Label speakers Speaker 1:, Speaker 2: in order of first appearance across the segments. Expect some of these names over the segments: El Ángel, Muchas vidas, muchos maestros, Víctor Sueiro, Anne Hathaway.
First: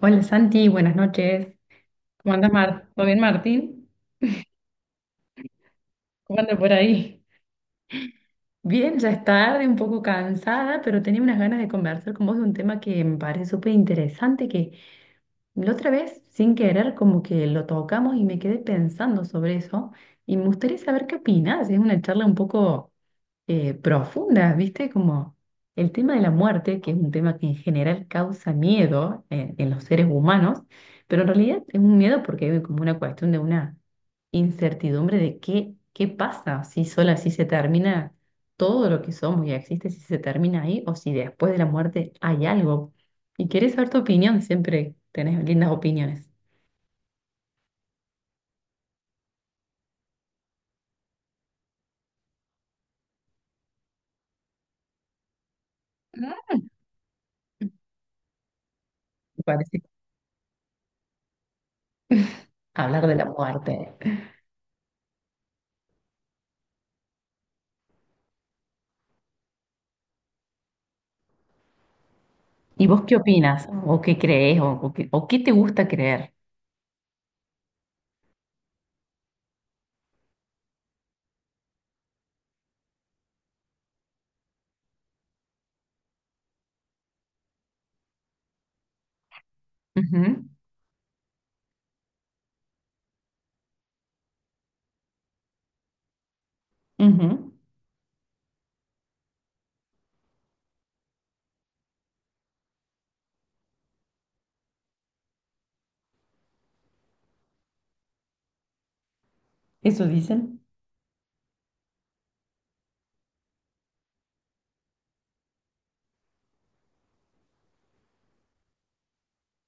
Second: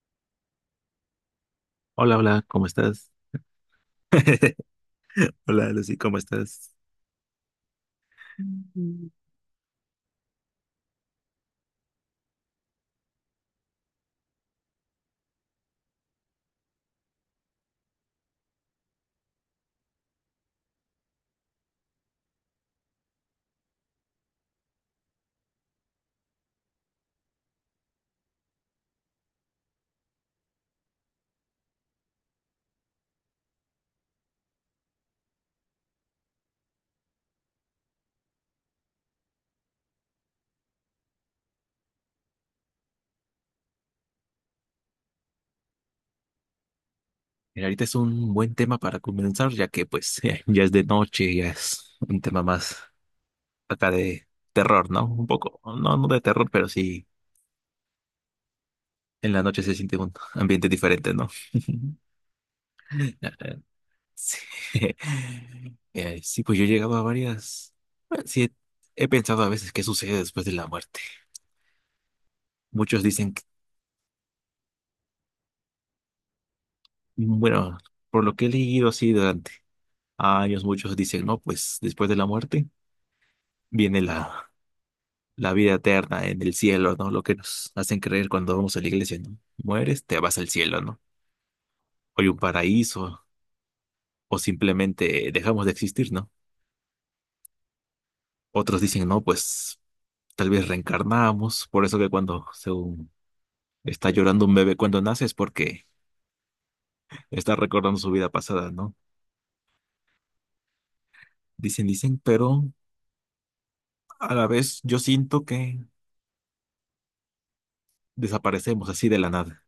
Speaker 1: Hola Santi, buenas noches.
Speaker 2: Hola,
Speaker 1: ¿Cómo
Speaker 2: hola,
Speaker 1: andas,
Speaker 2: ¿cómo
Speaker 1: Mar? ¿Todo
Speaker 2: estás?
Speaker 1: bien, Martín?
Speaker 2: Hola, Lucy, ¿cómo
Speaker 1: ¿Cómo andas por
Speaker 2: estás?
Speaker 1: ahí? Bien,
Speaker 2: Mm.
Speaker 1: ya es tarde, un poco cansada, pero tenía unas ganas de conversar con vos de un tema que me parece súper interesante, que la otra vez, sin querer, como que lo tocamos y me quedé pensando sobre eso y me gustaría saber qué opinás. Es una charla un poco profundas, ¿viste? Como el tema de la muerte, que es un tema que en general causa miedo en los seres humanos, pero en realidad es un miedo porque hay como una cuestión de una incertidumbre de qué pasa, si sola, si se termina todo lo que somos y existe, si se termina ahí o si después de la muerte hay algo. Y querés saber tu opinión, siempre tenés lindas opiniones.
Speaker 2: Mira, ahorita es un buen tema para comenzar, ya que pues ya es de noche, ya es un tema más acá de terror, ¿no? Un poco, no, no de terror,
Speaker 1: Claro.
Speaker 2: pero sí en la
Speaker 1: Me
Speaker 2: noche se
Speaker 1: parece
Speaker 2: siente un ambiente diferente, ¿no?
Speaker 1: hablar de la
Speaker 2: Ah,
Speaker 1: muerte.
Speaker 2: sí. Sí, pues yo he llegado a varias. Bueno, sí, he pensado a veces qué sucede después de la muerte.
Speaker 1: ¿Y vos
Speaker 2: Muchos
Speaker 1: qué
Speaker 2: dicen, que-
Speaker 1: opinas? ¿O qué crees? ¿O qué te gusta creer?
Speaker 2: bueno, por lo que he leído así durante años, muchos dicen, no, pues después de la muerte viene la vida eterna en el cielo, ¿no? Lo que nos hacen creer cuando vamos a la iglesia, ¿no? Mueres, te vas
Speaker 1: Ujú.
Speaker 2: al cielo, ¿no? O hay un paraíso, o simplemente dejamos de existir, ¿no?
Speaker 1: Ujú.
Speaker 2: Otros dicen, no, pues tal vez reencarnamos, por eso que cuando según está llorando un bebé cuando nace es porque está recordando su vida pasada, ¿no?
Speaker 1: Eso dicen.
Speaker 2: Dicen, dicen, pero a la vez yo siento que desaparecemos así de la nada,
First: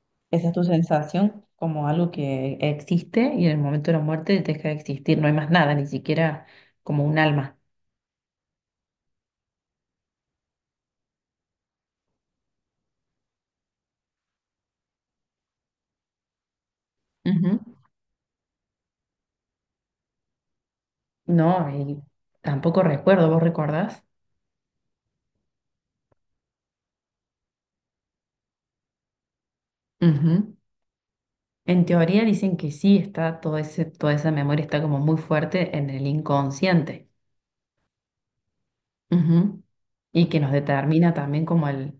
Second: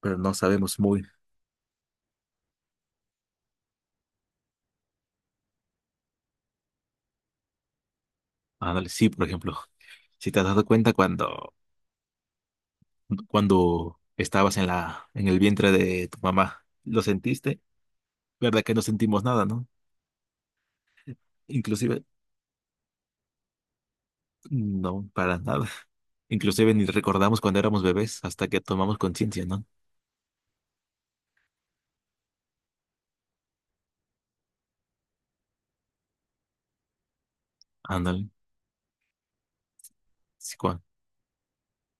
Speaker 2: pero no
Speaker 1: Esa es tu
Speaker 2: sabemos muy
Speaker 1: sensación, como algo que existe y en el momento de la muerte deja de existir. No hay más nada, ni siquiera como un alma.
Speaker 2: Ándale, sí, por ejemplo, si te has dado cuenta cuando estabas en en el vientre de tu mamá, ¿lo
Speaker 1: Ujú.
Speaker 2: sentiste? ¿Verdad que no sentimos nada, no?
Speaker 1: No, y
Speaker 2: Inclusive,
Speaker 1: tampoco recuerdo, ¿vos recordás?
Speaker 2: no, para nada. Inclusive ni recordamos cuando éramos bebés hasta que tomamos conciencia, ¿no?
Speaker 1: Ujú. En teoría dicen que sí está todo ese, toda esa memoria está como muy fuerte en el inconsciente.
Speaker 2: Ándale,
Speaker 1: Ujú. Y que nos
Speaker 2: sí, cua-
Speaker 1: determina también como el...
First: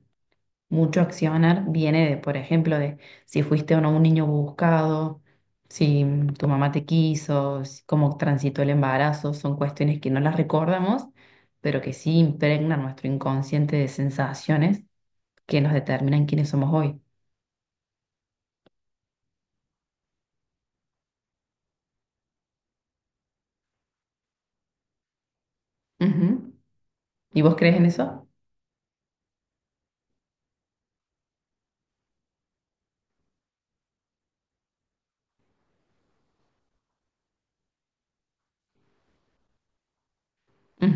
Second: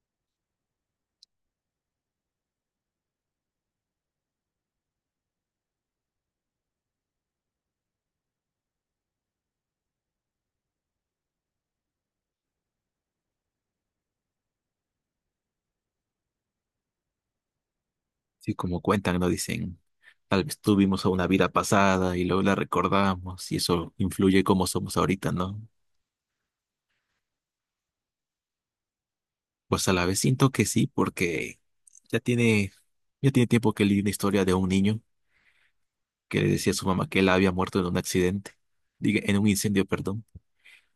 Speaker 1: Mucho accionar viene de, por ejemplo, de si fuiste o no un niño buscado, si tu mamá te quiso, si- cómo transitó el embarazo, son cuestiones que no las recordamos, pero que sí impregnan nuestro inconsciente de sensaciones que nos determinan quiénes somos hoy.
Speaker 2: sí, como cuentan, ¿no? Dicen, tal vez tuvimos una vida pasada y luego la recordamos y eso influye cómo somos ahorita, ¿no?
Speaker 1: Ujú. ¿Y vos crees en eso?
Speaker 2: Pues a la vez siento que sí, porque ya tiene, ya tiene tiempo que leí una historia de un niño que le decía a su mamá que él había muerto en un accidente, diga, en un incendio, perdón,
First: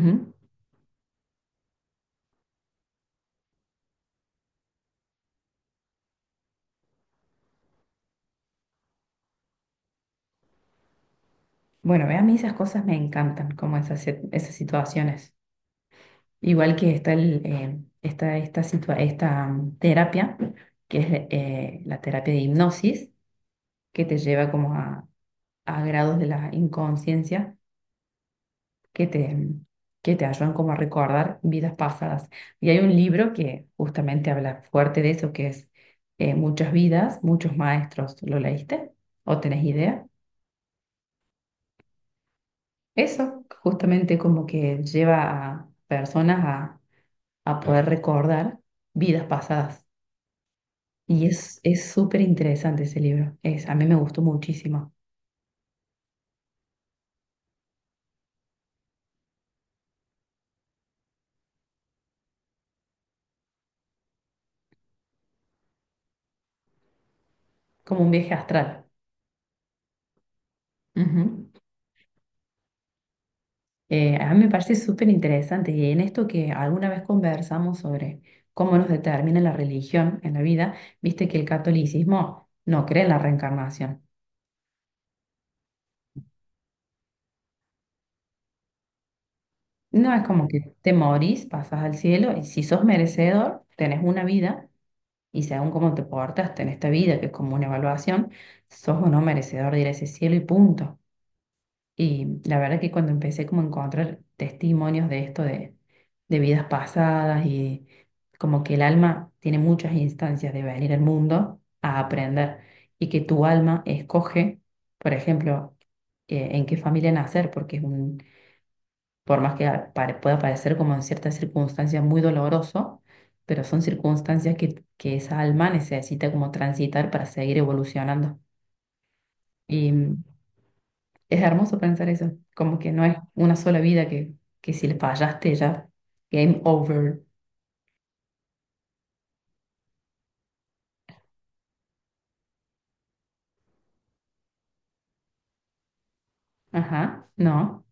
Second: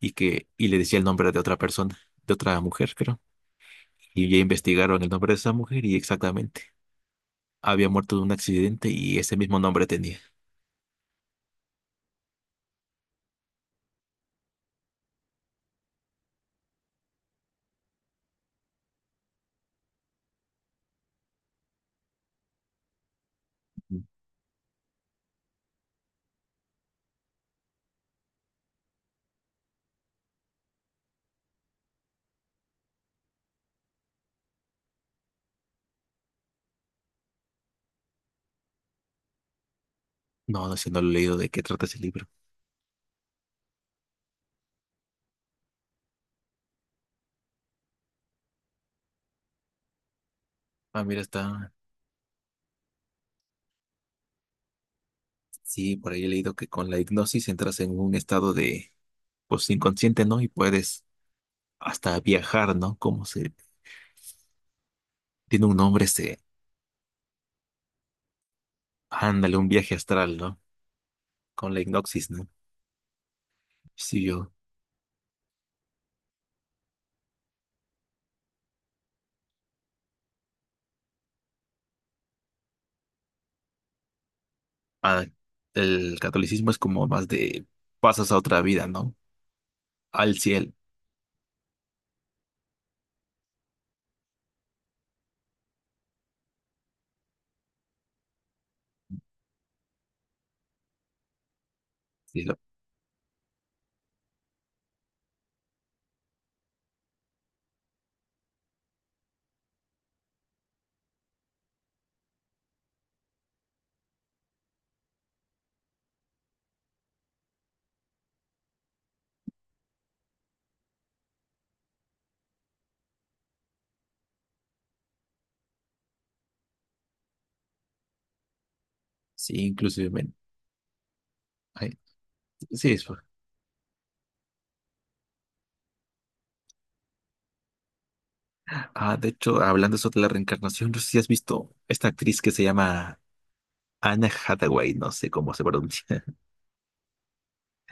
Speaker 2: y le decía el nombre de otra persona, de otra mujer, creo. Y ya investigaron el nombre de esa mujer y exactamente había muerto de un accidente y ese mismo nombre tenía.
Speaker 1: Bueno, ve, a mí esas cosas me encantan, como esas, sit- esas situaciones. Igual que está está esta, situa- esta terapia, que es la terapia de hipnosis que te lleva como a grados de la inconsciencia que te, que te ayudan como a recordar vidas pasadas. Y hay un libro que justamente habla fuerte de eso, que es Muchas vidas, muchos maestros. ¿Lo leíste? ¿O tenés idea?
Speaker 2: No, no sé, no lo he leído de qué trata ese libro.
Speaker 1: Eso justamente como que lleva a personas a poder recordar vidas pasadas.
Speaker 2: Ah, mira,
Speaker 1: Y es
Speaker 2: está.
Speaker 1: es súper interesante ese libro. Es, a mí me gustó muchísimo,
Speaker 2: Sí, por ahí he leído que con la hipnosis entras en un estado de, pues, inconsciente, ¿no? Y puedes hasta viajar, ¿no? Como se tiene un nombre se
Speaker 1: como un viaje astral.
Speaker 2: ándale, un viaje astral, ¿no?
Speaker 1: Ujú.
Speaker 2: Con la hipnosis, ¿no? Sí,
Speaker 1: A mí me
Speaker 2: yo
Speaker 1: parece súper interesante y en esto que alguna vez conversamos sobre cómo nos determina la religión en la vida, viste que el catolicismo no cree en la reencarnación.
Speaker 2: ah, el catolicismo es como más de pasas a otra vida, ¿no?
Speaker 1: No es
Speaker 2: Al
Speaker 1: como
Speaker 2: cielo.
Speaker 1: que te morís, pasas al cielo y si sos merecedor, tenés una vida y según cómo te portas en esta vida, que es como una evaluación, sos o no merecedor de ir a ese cielo y punto. Y la
Speaker 2: Cielo.
Speaker 1: verdad que cuando empecé como a encontrar testimonios de esto, de vidas pasadas y como que el alma tiene muchas instancias de venir al mundo a aprender y que tu alma escoge, por ejemplo, en qué familia nacer, porque es un, por más que a- pare- pueda parecer como en ciertas circunstancias muy doloroso, pero son circunstancias que esa alma necesita como transitar para seguir evolucionando.
Speaker 2: Sí, inclusive. Men.
Speaker 1: Es hermoso
Speaker 2: Ay,
Speaker 1: pensar eso, como que
Speaker 2: sí,
Speaker 1: no
Speaker 2: eso.
Speaker 1: es una sola vida que si le fallaste ya, game over.
Speaker 2: Ah, de hecho, hablando sobre la reencarnación, no sé si has visto esta actriz que se llama Anna Hathaway, no sé cómo se pronuncia.
Speaker 1: Ajá, no.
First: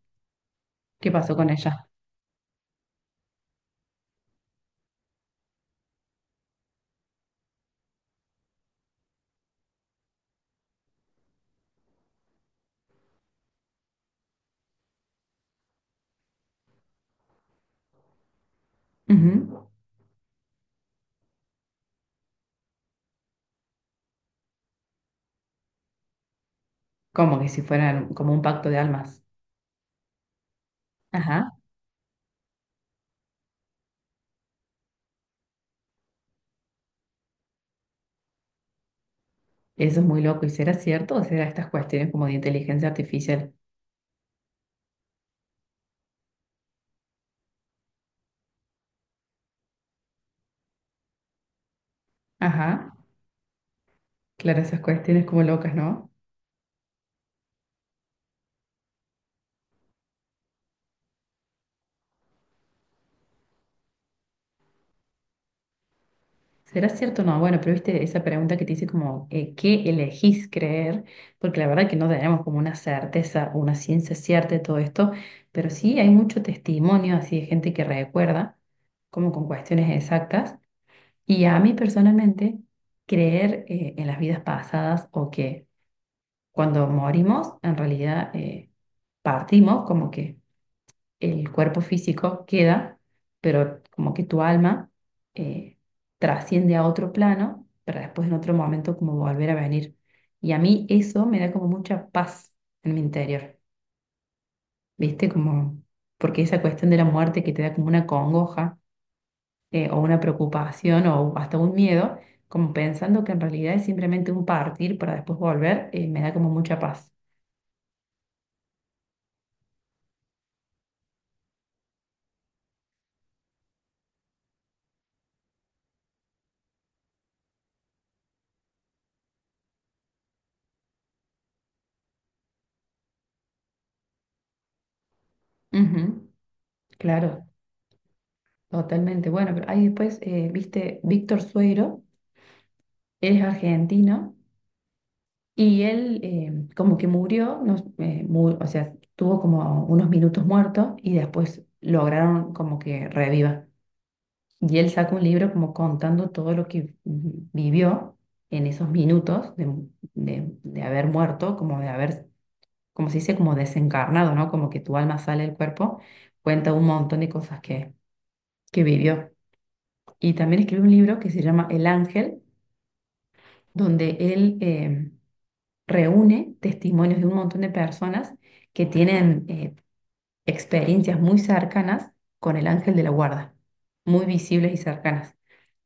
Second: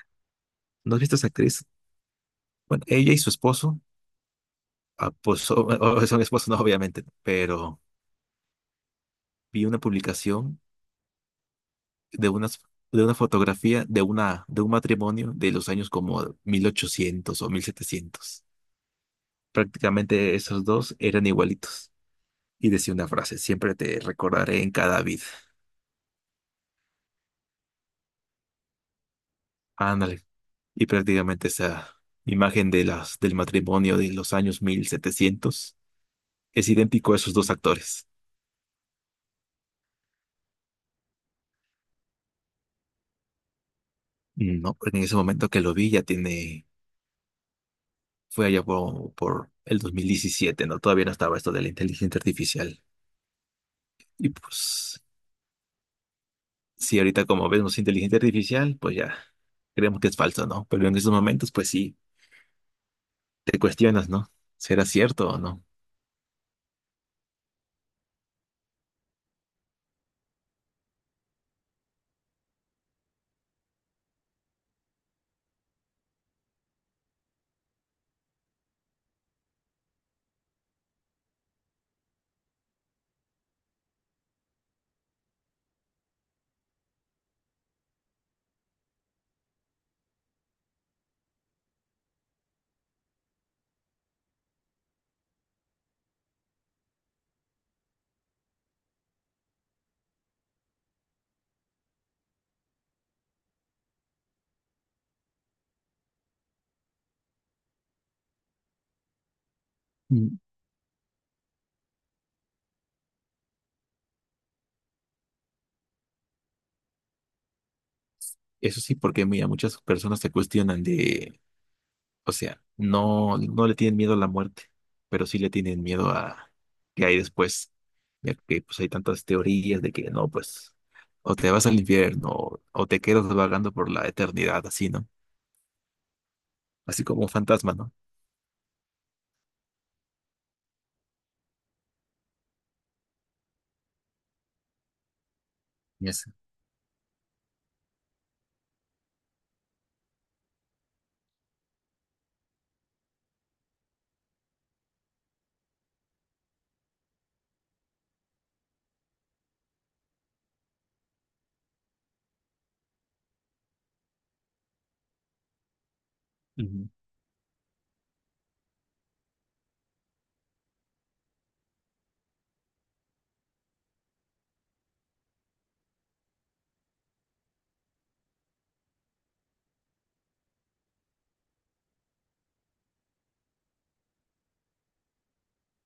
Speaker 2: ¿No has
Speaker 1: ¿Qué
Speaker 2: visto esa
Speaker 1: pasó con
Speaker 2: actriz?
Speaker 1: ella?
Speaker 2: Bueno, ella y su esposo, ah, pues son, o- son esposos, no, obviamente, pero vi una publicación de unas de una fotografía de un matrimonio de los años como 1800 o 1700.
Speaker 1: Ujú.
Speaker 2: Prácticamente esos dos eran igualitos. Y decía una frase, siempre te recordaré en cada vida.
Speaker 1: Como que si fueran como un pacto de almas.
Speaker 2: Ándale. Y prácticamente
Speaker 1: Ajá,
Speaker 2: esa imagen de del matrimonio de los años 1700 es idéntico a esos dos actores.
Speaker 1: eso es muy loco. ¿Y será cierto o será estas cuestiones como de inteligencia artificial?
Speaker 2: No, en ese momento que lo vi ya tiene, fue allá por el 2017, ¿no? Todavía no estaba esto de la inteligencia artificial.
Speaker 1: Ajá,
Speaker 2: Y
Speaker 1: claro, esas
Speaker 2: pues,
Speaker 1: cuestiones como locas, ¿no?
Speaker 2: si ahorita como vemos inteligencia artificial, pues ya creemos que es falso, ¿no? Pero en esos momentos, pues sí, te cuestionas, ¿no? ¿Será cierto o no?
Speaker 1: ¿Será cierto o no? Bueno, pero viste esa pregunta que te hice como, ¿qué elegís creer? Porque la verdad que no tenemos como una certeza, una ciencia cierta de todo esto, pero sí hay mucho testimonio así de gente que recuerda, como con cuestiones exactas. Y a mí personalmente, creer en las vidas pasadas o que cuando morimos, en realidad partimos, como que el cuerpo físico queda, pero como que tu alma eh, trasciende a otro plano para después en otro momento como volver a venir. Y a mí eso me da como mucha paz en mi interior, ¿viste? Como, porque esa cuestión de la muerte que te da como una congoja o una preocupación o hasta un miedo, como pensando que en realidad es simplemente un partir para después volver, me da como mucha paz.
Speaker 2: Eso sí, porque mira, muchas personas se cuestionan de, o sea, no, no le tienen miedo a la muerte, pero sí le tienen miedo a qué hay después. Ya que pues hay tantas teorías de que no, pues, o te vas al infierno, o te quedas vagando por la eternidad, así, ¿no?
Speaker 1: Ujú,
Speaker 2: Así como un
Speaker 1: claro,
Speaker 2: fantasma, ¿no?
Speaker 1: totalmente. Bueno, pero ahí después, viste, Víctor Sueiro. Él es argentino y él
Speaker 2: Yes.
Speaker 1: como que murió, no, mu- o sea, tuvo como unos minutos muertos y después lograron como que reviva. Y él sacó un libro como contando todo lo que vi- vivió en esos minutos de haber muerto, como de haber, como se dice, como desencarnado, ¿no? Como que tu alma sale del cuerpo, cuenta un
Speaker 2: Ujú.
Speaker 1: montón de cosas que vivió. Y también escribió un libro que se llama El Ángel, donde él... reúne testimonios de un montón de personas que tienen experiencias muy cercanas con el ángel de la guarda, muy visibles y cercanas.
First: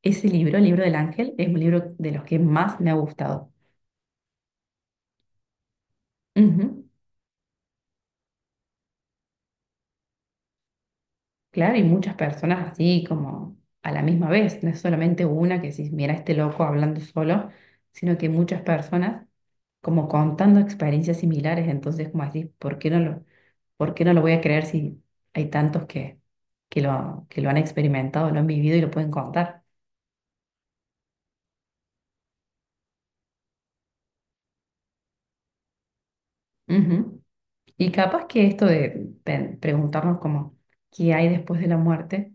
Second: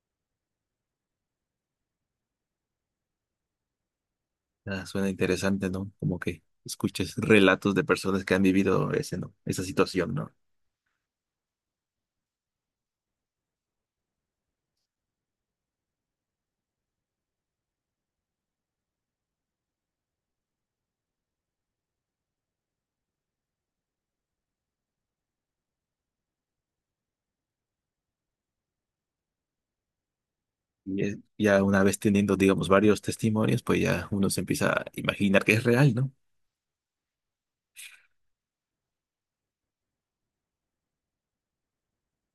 Speaker 1: Ese libro, el libro del ángel, es un libro de los que más me ha gustado.
Speaker 2: Ah, suena interesante, ¿no? Como que
Speaker 1: Ujú.
Speaker 2: escuches relatos de personas que han vivido ese, ¿no? Esa situación, ¿no?
Speaker 1: Claro, y muchas personas así como a la misma vez, no es solamente una que si mira este loco hablando solo, sino que muchas personas como contando experiencias similares, entonces como así ¿por qué no lo, por qué no lo voy a creer si hay tantos que lo han experimentado, lo han vivido y lo pueden contar?
Speaker 2: Y ya una vez teniendo, digamos, varios testimonios, pues ya uno se empieza a imaginar que es real, ¿no?
Speaker 1: Ujú. Y capaz que esto de pe- preguntarnos como qué hay después de la muerte,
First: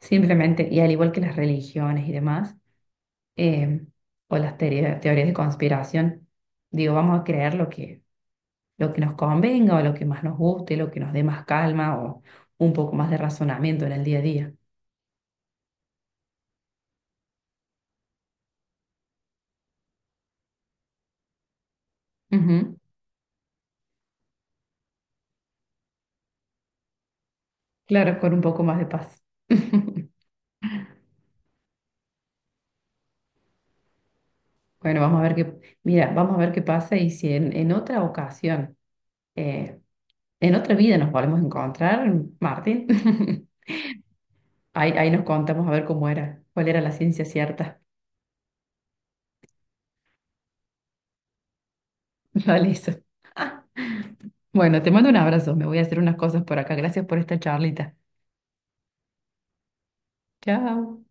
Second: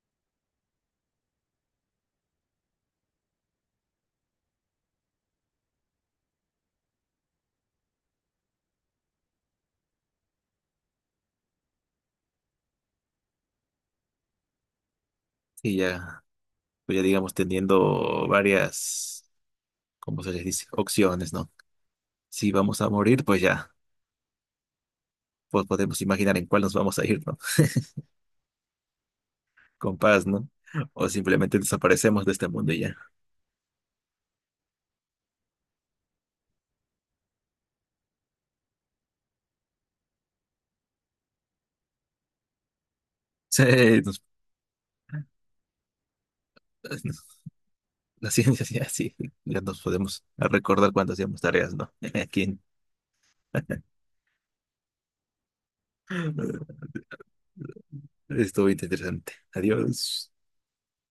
Speaker 1: simplemente, y al igual que las religiones y demás, eh, o las teoría- teorías de conspiración. Digo, vamos a creer lo que nos convenga o lo que más nos guste, lo que nos dé más calma o un poco más de razonamiento en el día a día.
Speaker 2: Y ya, pues ya digamos teniendo varias, ¿cómo se les dice? Opciones, ¿no? Si
Speaker 1: Ujú,
Speaker 2: vamos a morir, pues ya, pues podemos imaginar en cuál nos vamos a ir, ¿no?
Speaker 1: claro, con un poco más de paz.
Speaker 2: Con paz, ¿no? O simplemente desaparecemos de este mundo y ya.
Speaker 1: Bueno, vamos a ver qué, mira, vamos a ver qué pasa y si en, en otra ocasión, eh, en otra vida nos volvemos a encontrar, Martín,
Speaker 2: Sí, nos-
Speaker 1: ahí, ahí nos contamos a ver cómo era, cuál era la ciencia
Speaker 2: nos-
Speaker 1: cierta.
Speaker 2: la ciencia sí, así, ya nos podemos recordar cuando hacíamos tareas, ¿no? Aquí.
Speaker 1: Vale, eso. Bueno, te mando un abrazo, me voy a hacer unas cosas por acá. Gracias por esta charlita.
Speaker 2: Estuvo interesante. Adiós.
Speaker 1: Chao.